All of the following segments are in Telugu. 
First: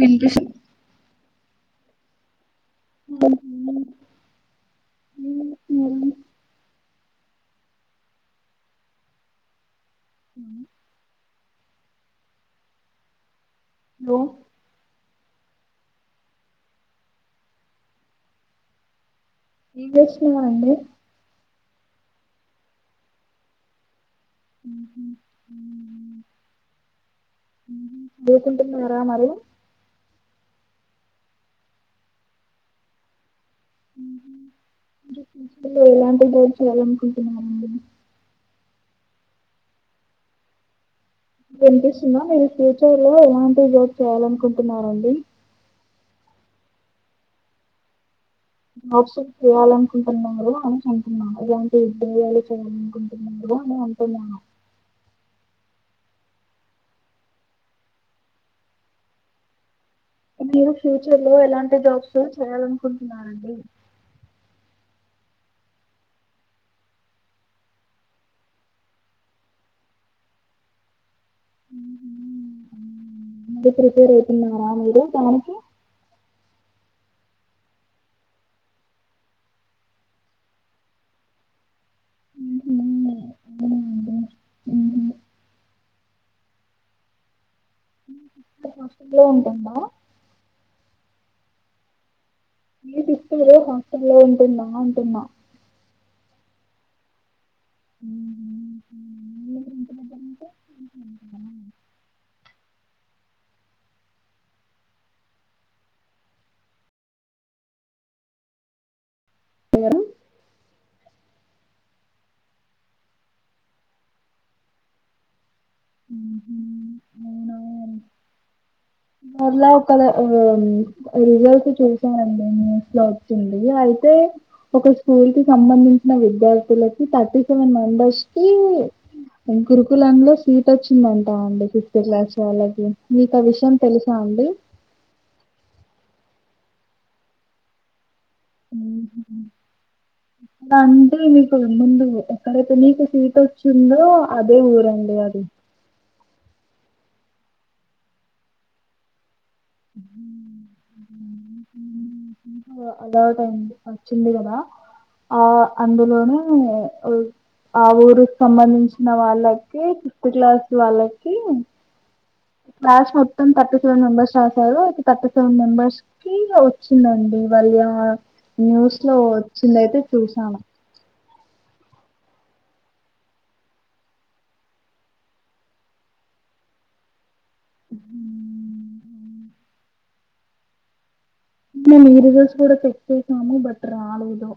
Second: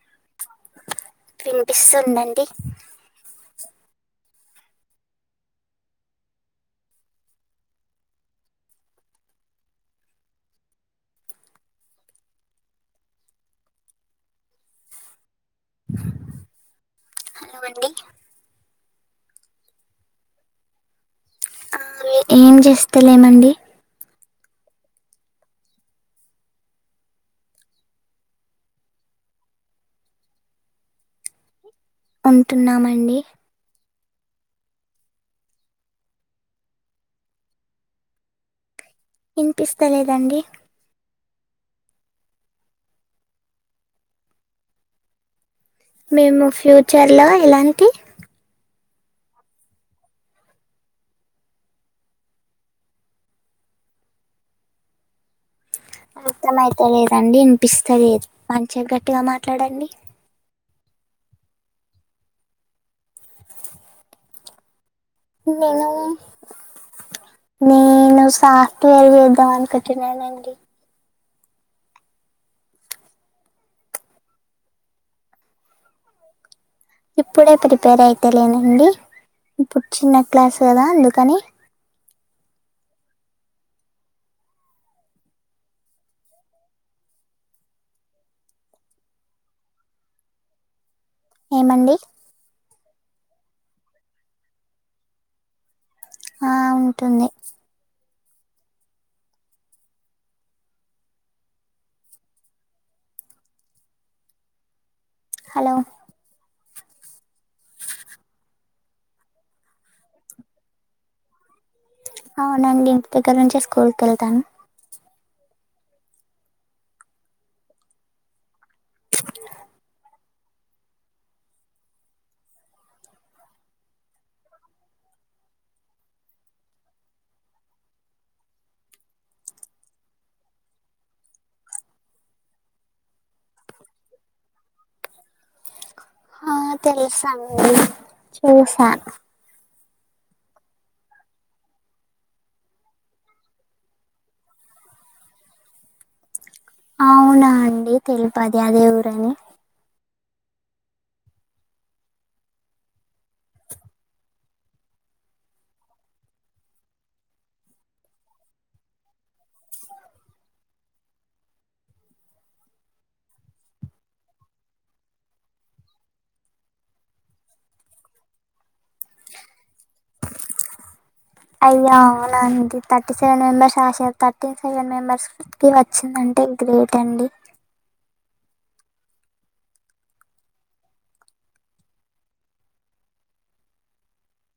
విష విిస్తుందండి అ హలో లో అండి మీకోసమే అండి ఏం చేస్తాలేమండి హుహు అవునా కుంటున్నారా మరి ఉంటున్నామండి ఎలాంటి గోల్ చేయాలనుకుంటున్నారండి ఇనిపిస్తలేదండి వినిపిస్తుంద మీరు ఫ్యూచర్ లో ఎలాంటి గోల్ చేయాలనుకుంటున్నారండి మేము ఫ్యూచర్లో ఎలాంటి జాబ్స్ చేయాలనుకుంటున్నారు అంటున్న అనుకుంటున్నారు ఎలాంటి ఉద్యోగాలు చేయాలనుకుంటున్నారు అంటున్న అర్థం అయితే లేదండి వినిపిస్త లేదు మంచిది గట్టిగా మాట్లాడండి మీరు ఫ్యూచర్ లో ఎలాంటి జాబ్స్ చేయాలనుకుంటున్నారండి ఎలాగా నేను సాఫ్ట్వేర్ చేద్దాం అనుకుంటున్నానండి మరీ ప్రిపేర్ అవుతున్నారా మీరు దానికి ఇప్పుడే ప్రిపేర్ అయితేలేనండి ఇప్పుడు చిన్న క్లాస్ కదా అందుకని హుహు. అవునండి. హుహు. లో ఉంటుందా ఏమండి ఫిఫ్త్ లో హాస్టలో ఉంటుందా అంటున్న ఆ ఉంటుంది [unintelligible] హలో ఎవరు అవువు అండి ఇక్కడి నుంచే స్కూల్ కి వెళ్తాను అవునా మళ్ళ ఒక రిలేటివ్ చూశానండి న్యూస్ లో వచ్చింది అయితే ఒక స్కూల్ కి సంబంధించిన విద్యార్థులకి థర్టీ సెవెన్ మెంబర్స్ కి గురుకుల లో సీట్ వచ్చిందంటా అండి ఫిఫ్త్ క్లాస్లో వాళ్ళకి మీకా విషయం తెలుసా అండి ఆ తెలుసండి చూసా [inaudible] అ అంటే మీకు ముందు ఎక్కడైతే నీకు సీట్ వచ్చిందో అదే ఊరండి అది [inaudible] అవునా అండి తెలిపది అదే ఊరని [unintelligible] ఆ డౌట్ అండి వచ్చింది కదా ఆ అందులోనే ఆ ఊరుకి సంబంధించిన వాళ్ళకి ఫిఫ్త్ క్లాస్ వాళ్ళకి క్లాస్ మొత్తం థర్టీ సెవెన్ మెంబర్స్ రాశారు అయితే థర్టీ సెవెన్ మెంబర్స్ కి వచ్చిందండి వాళ్ళ న్యూస్ లో వచ్చిందయితే చూసాను అయ్యా అవున అండి థర్టీ సెవెన్ మెంబెర్స్ రాశారు థర్టీ సెవెన్ మెంబర్స్ కి వచ్చిందండి అంటే గ్రేట్ అండి మీ రిజల్స్ కూడా పెట్టేసాము బట్ రాలేదు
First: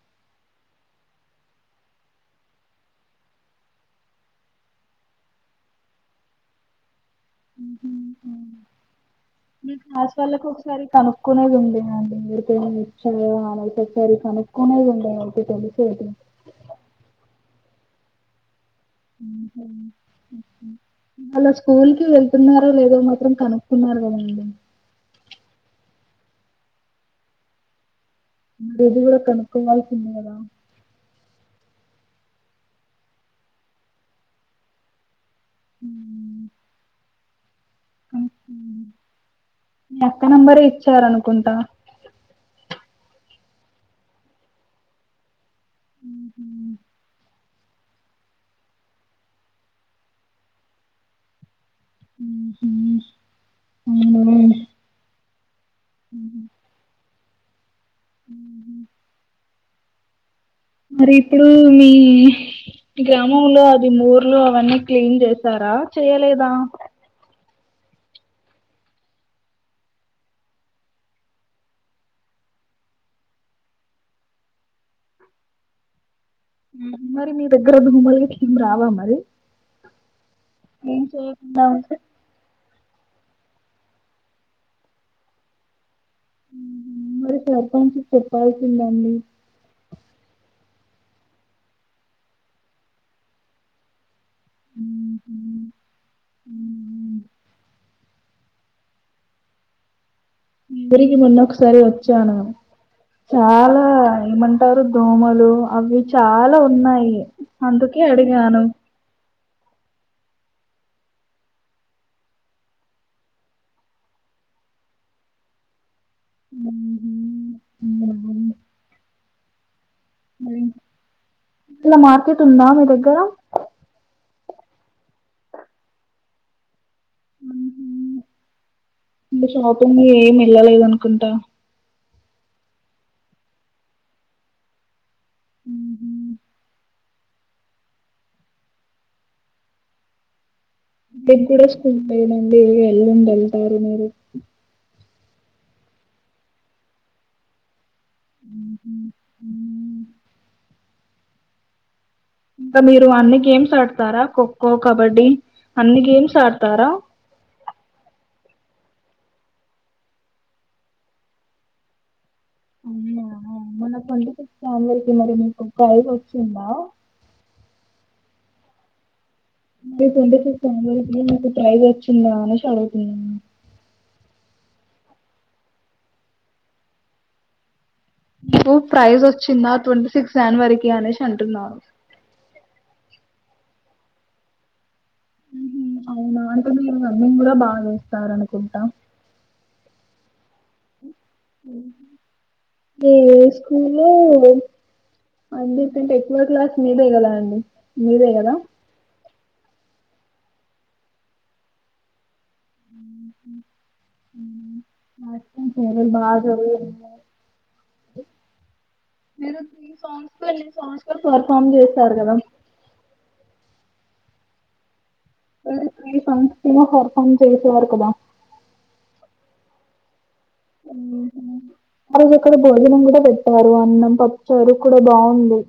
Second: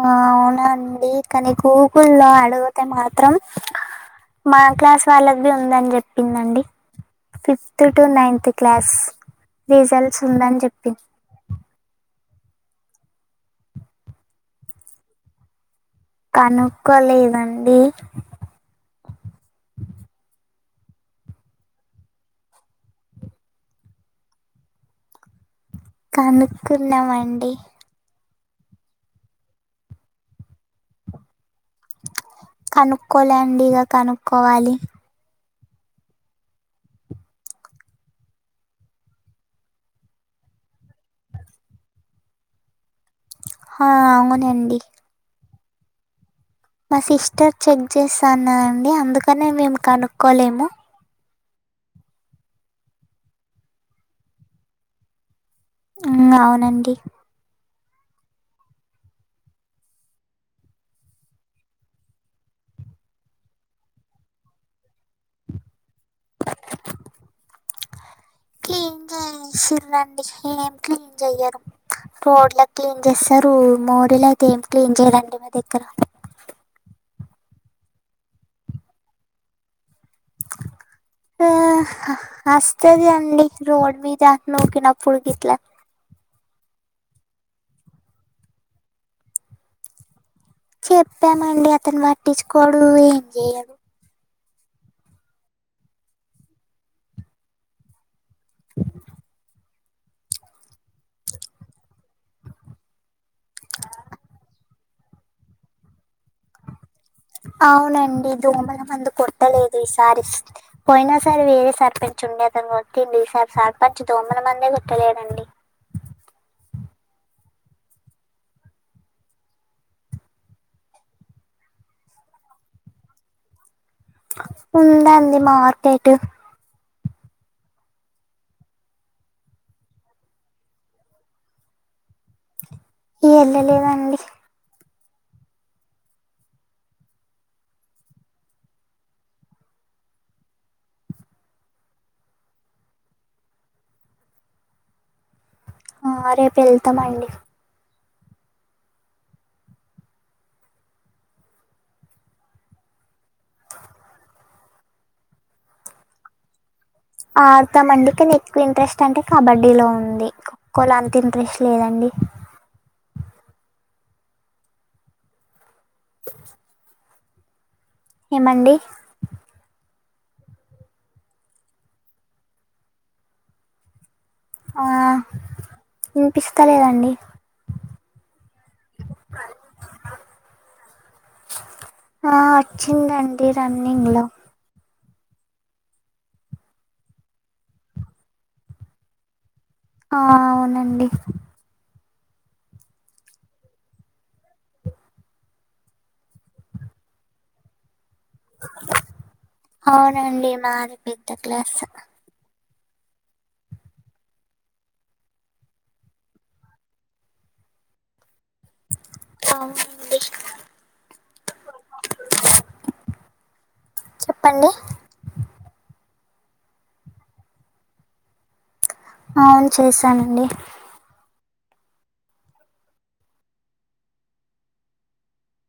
ఆ అవునండి కానీ గూగుల్లో అడిగితే మాత్రం మా క్లాస్ వాళ్ళది ఉందని చెప్పిందండి ఫిఫ్త్ టు నైన్త్ క్లాస్ మీ క్లాస్ రిజల్ట్స్ వాళ్ళకి ఉందని ఒకసారి చెప్పింది కనుక్కునేదిండి కనుక్కునేది ఉండే ఒకసారి కనుక్కోలేదండి అలా స్కూల్ కి వెళ్తున్నారో లేదో మాత్రం కనుక్కున్నారు [unintelligible] కనుక్కున్నామండి మరి ఇది గూడా కనుకోవాల్సింది గదా కనుక్కోలే అండి ఇగ కనుక్కోవాలి ఉమ్ మీ అక్క నెంబరే ఇచ్చారనుకుంటా హా అవునండి ఉమ్ మా సిస్టర్ చెక్ జేసానా అండి అందుకనే మేము కనుక్కోలేము ఉమ్ హూ అవునండి మరి ఇప్పుడు మీ గ్రామంలో అది ఊర్లో అవన్నీ క్లీన్ చేసారా చేయలేదా క్లీన్ జే చేసిరండి ఏం క్లీన్ జేయరు రోడ్ల క్లీన్ చేస్తారు మోరి అయితే ఏం క్లీన్ జేయరండి మా దగ్గర మరి మీ దగ్గర దోమలు గిట్ల ఏమ్ రావా మరి ఏం ఆ చేయకుండా ఉంటే అస్ తది అండి రోడ్ మీద నూకి నపుడు గిట్లా ఉమ్ హూ మరి సర్పంచ్ కి చెప్పాల్సిదండి చెప్పామండి అతను పట్టించుకోడు ఏం జేయడు ఉమ్ హూ [inaudible] మీ ఊరికి మొన్న ఒకసారి వచ్చాను చాలా ఏమం టారు దోమలు అవి చాలా ఉన్నాయి అందుకే అవునండి అడిగాను దోమల మందు కొ ట్టలేదు ఈసారి పోయినా సారి వేరే సర్పంచ్ ఉండే అతను కొట్టిండు ఈసారి సర్పంచ్ దోమల మందే గొట్టలేదండి [inaudible] ఊర్ల మార్కెట్ ఉందా మీ దగ్గర ఉందండి మార్కెట్ ఉమ్ హూ ఇంగ షాపింగ్ ఏమ్ వెళ్ళలేదు అనుకుంటా ఇగ యేళ్ళ లేదండి ఉమ్ హూ ఇప్పుడే స్కూల్కి పోయినం మీరు యెల్లుండి యెళ్తారు మీరు ఆ రేపు యెళ్తామ అండి ఉమ్ హూ ఇంగా మీరు అన్ని గేమ్స్ ఆడతారా ఖోఖో కబడ్డీ అన్ని గేమ్స్ ఆడతారా ఆడతాం అండి కానీ ఎక్కువ ఇంట్రెస్ట్ అంటే కబడ్డీ లో ఉంది ఖోఖో లో అంత ఇంట్రెస్ట్ లేదండి [inaudible] అవునా మొన్న ట్వంటీ సిక్స్ జనవరికిి మరి మీకు ప్రైజ్ వచ్చిందా ఏమండి ట్వంటీ సిక్స్ జనవరికిి మీకు ప్రైజ్ వచ్చిందా అనేసి అడుగుతున్నా ఆ వినిపిస్తలేదండి ప్రైజ్ వచ్చిందా ట్వంటీ సిక్స్ జనవరికి అనేసి అంటున్నారు టే రన్నింగ్ లో ఉమ్ హూ అవునా అంటే మీరు రన్నింగ్ గూడా బాగా జేస్తారనుకుంటా ఆ అవునండి ఏ స్కూలు అందరికంటే ఎక్కువ క్లాస్ మీదే కదా అండి మీరే కదా అవునండి మాదే పెద్ద క్లాస్ ఉహూ ఉమ్ [unintelligible] బాగా జరిగేది ఇంకా మీరు త్రీ అవునండి సాంగ్స్ కో ఎన్ని సాంగ్స్ కో పర్ఫార్మ్ చేస్తారు కదా చెప్పండి [unintelligible] పర్ఫార్మ్ చేసే వారు కదా అవును చేశానండి ఉహూ ఆ రోజు అక్కడ భోజనం కూడా పెట్టారు అన్నం పప్పుచారు కూడా బాగుంది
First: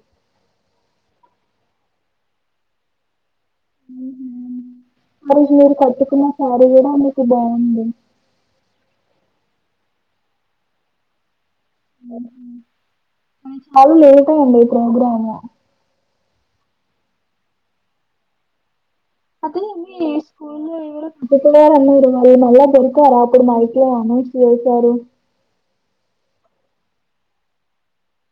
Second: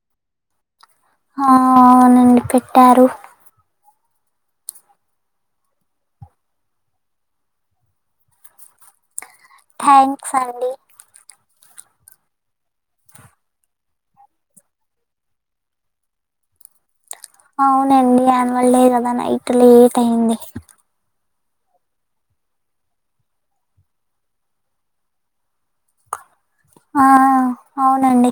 ఆ ఆ నండి పెట్టారు ఉహూ ఉమ్ మరి మీరు కట్టుకున్న సారి కూడా అందుకు బాగుంది థ్యాంక్స్ అండి ఉహూ చాలా లేట్ అయింది ప్రోగ్రాము అవునండి యాన్వల్ డే కదా నైట్ అయితే మీ లేట్ అయింది స్కూల్లో [unintelligible] అన్నారు మళ్ళీ మళ్ళా దొరికారా అప్పుడు మైక్ లో అనౌన్స్ చేశారు ఆ అవునండి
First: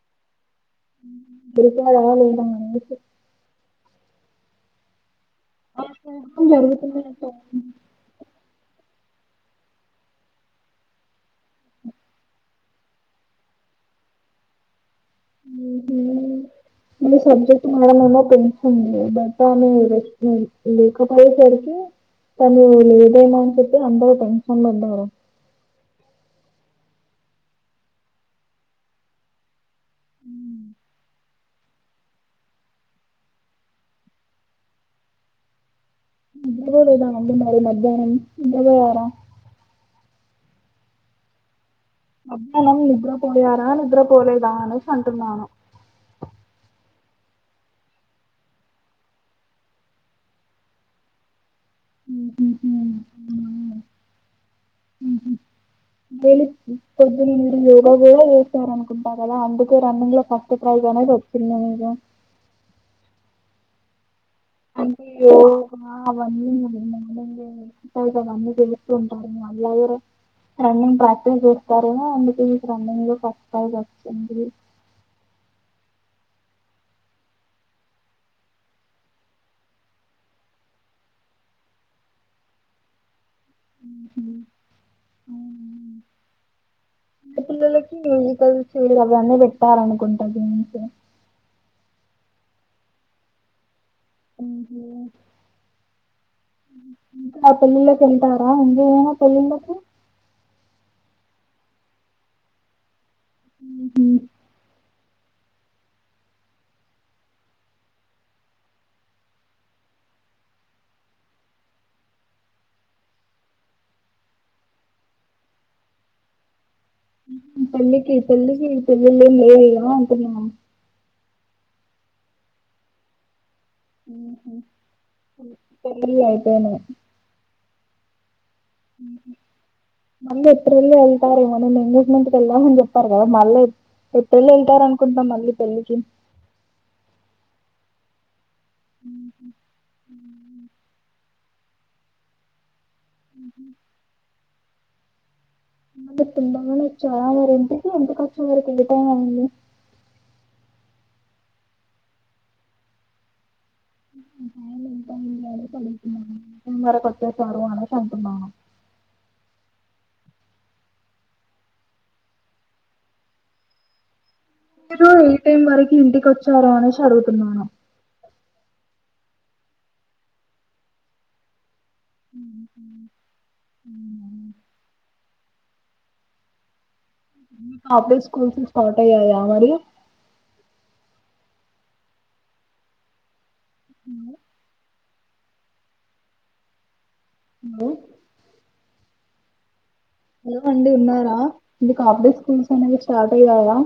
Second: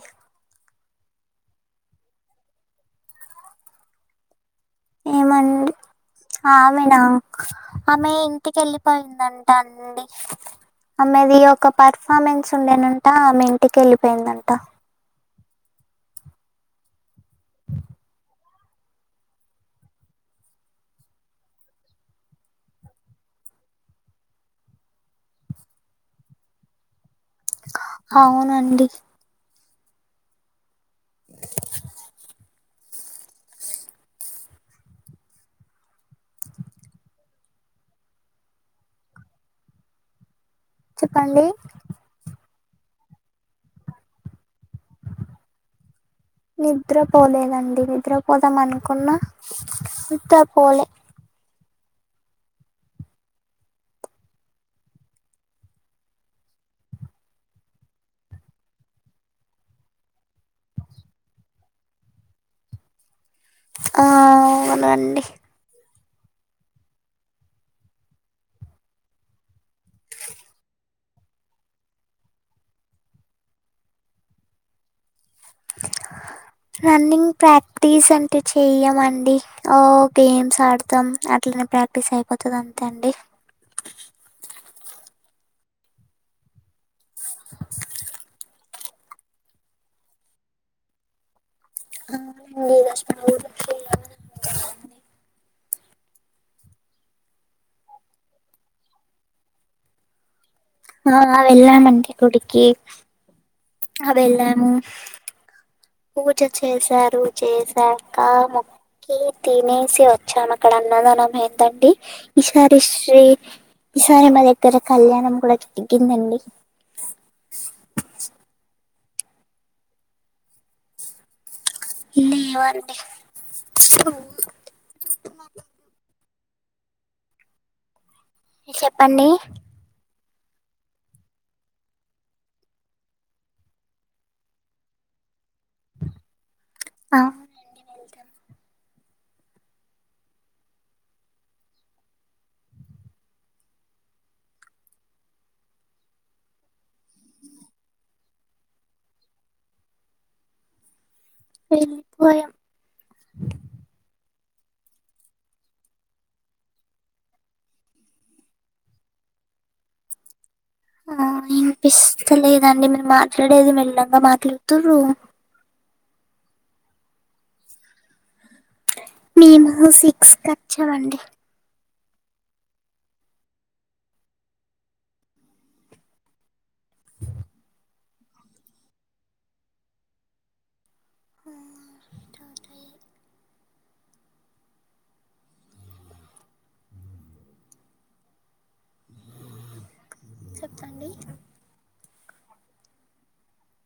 దొరికారా లేదా అనేసి ఏమండి ఆ ప్రోగ్రాం ఆమెనా జరుగుతున్న టైం ఆమె ఇంటికెళ్ళి పోయిందంట అండి ఆమెది ఒక పర్ఫార్మెన్స్ ఉండేనంట ఆమె ఇంటికి వెళ్ళిపోయిందంట ఉహూ ఉమ్ సబ్జెక్ట్ మేడం ఏమో పిల్చింది బట్ ఆమె లేఖపోయే సరికి తను లేదేమో అని చెప్పి అందరూ టెన్షన్ పడ్డారు అవునండి ఇప్పుడు కూడా ఏదైనా ఉంది మరి మధ్యానం నిద్రపోయారా చెప్పండి మధ్యానం నిద్రపోయారా నిద్రపోలేదా అనేసి అంటున్నాను నిద్రపోలేదండి నిద్రపోదాం అనుకున్న నిద్రపోలే ఉహుహు ఉమ్ ఉహూ డైలీ పొద్దున మీరు యోగా కూడా చేస్తారనుకుంటా కదా అందుకే రన్నింగ్ లో ఫస్ట్ ప్రైజ్ అనేది వచ్చింది మీకు ఆ అంటే అవునండి ఓ ఆ అవన్నీ [unintelligible] అన్ని చేస్తూ ఉంటారు మళ్ళ కూడా రన్నింగ్ ప్రాక్టీస్ చేస్తారేమో అందుకే మీకు రన్నింగ్ లో ఫస్ట్ ప్రైజ్ వచ్చింది రన్నింగ్ ప్రాక్టీస్ అంటే చెయ్యమండి ఓ గేమ్స్ ఆడతాం అట్లా అట్లా ప్రాక్టీస్ అయిపోతది అంతే అండి ఊహూ అవునా [unintelligible] చూడు కదన్ని పెట్టాలనుకుంటది ఆ [unintelligible] ఊహూ ఇంకా పెళ్ళిళ్ళకి వెళ్తారా ఇంకా ఏమైనా పెళ్ళిళ్ళకి ఆ వెల్లము అండి కుడికి ఊహూ. వెల్లము పూజ చేశారు చేసాఅక్క కీ తినేసి వచ్చాం అక్కడ అన్నదనం ఏందండి ఇషారి శ్రీ ఈసారి మా దగ్గర కళ్యాణం కూడా జరిగిందండి ఇప్పుడు మీకుఇ పెళ్ళికి పెళ్ళి ఏం లేవు అంటున్న లేవండి సు ఊహూ. అవునా ఇ చెప్పండి మళ్ళీ ఇప్పుడు వెళ్ళి వెళ్తారేమో అని ఎంగేజ్మెంట్ కి వెళ్ళాలి అని చెప్పారు కదా మళ్ళీ ఎ పెళ్ళి వెళ్తారు అనుకుంటాం మళ్ళీ పెళ్ళికి అండి మరోజియాన్ ఊమ్ మ్మ్ ఉమ్మ్ అందరు తినగానే వచ్చారు అండి ఇంటికి [unintelligible] అండి వెళ్ళిపోయాం [inaudible] టైం వరకు వచ్చసారు అనేసి అంటున్న ఆ ఇనిపిస్తలేదండి మీరు మాట్లాడేది మేల్లంగా మాట్లాడు మీరు ఎయి టైమ్ వరకు ఇంటికి వచ్చార అనెసి అడుగుతున్నాను మేము సిక్స్ కచ్చమండి ఊమ్మ్ మ్మ్ అఫైడే స్కూల్ స్టార్ట్ అయ్యాయా మరి ఆ ఏందీ హలో అండి చెప్పండి ఉన్నారా మీకు ఆఫ్ డే స్కూల్స్ అనేవి స్టార్ట్ అయ్యాయా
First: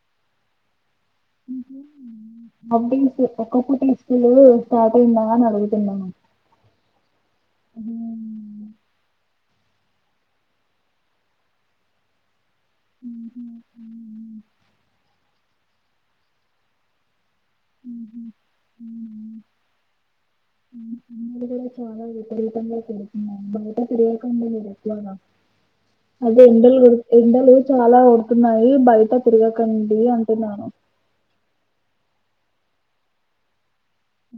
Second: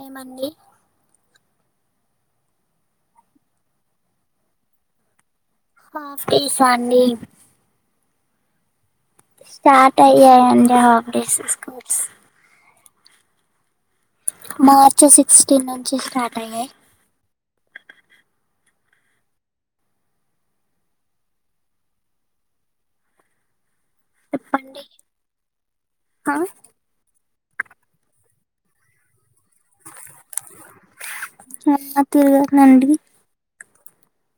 ఏమండి అ ఒక్కపూటటీస్కూల్ అయింద అంటూ హాఫ్ డేసా అండి [unintelligible] ఉమ్మ్ స్టార్ట్ అయ్యాయండి ఆఫ్ డే స్కూల్స్ ఉమ్మ్ మ్మ్ మార్చ్ సిక్స్టీన్ నుంచి స్టార్ట్ అయ్యాయి ఊఉయ్ అది కూడా చాలా విపరీతంగా చెడుతున్నా బయట చెప్పండి [unintelligible] ఆ అదే ఎండలు పెరిగితే ఎండలు చాలా కొడుతున్నాయి బయట తిరగకండి అంటున్నాను తిరగమండి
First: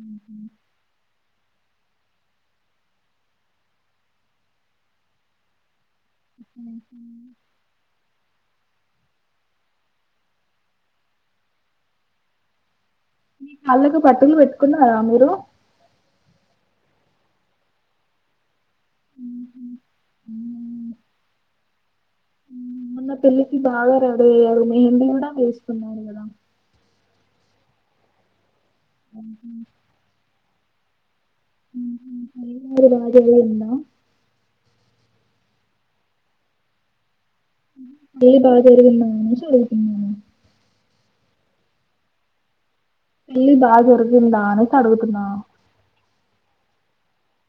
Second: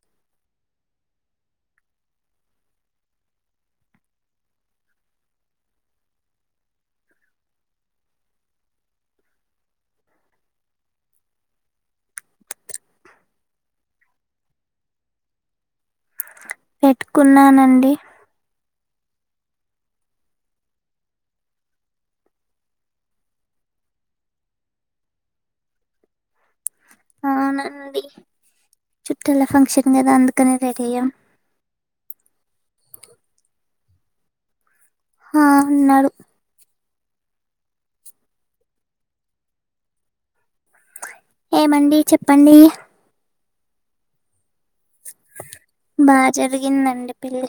ఉమ్ ఉమ్మ్ మీ కాళ్ళకు పాటీలు పెట్టుకున్నారా మీరు పెట్టుకున్నానండి ఉహుం. మరి పెళ్ళికి బాగా రెడీ అయ్యారా మీరు కూడా వేసుకున్నారు కదా అవునండి చుట్టూల ఫంక్షన్ కదా అందుకనే రెడీ అయ్యాం [unintelligible] ఉందా ఆ అన్నాడు [inaudible] ఏమండి చెప్పండి పెళ్లి బాగా జరిగిందా అనేసి అడుగుతున్నా తరిగిందండి పిల్లి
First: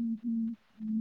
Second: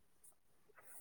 ఉహ ఉమ్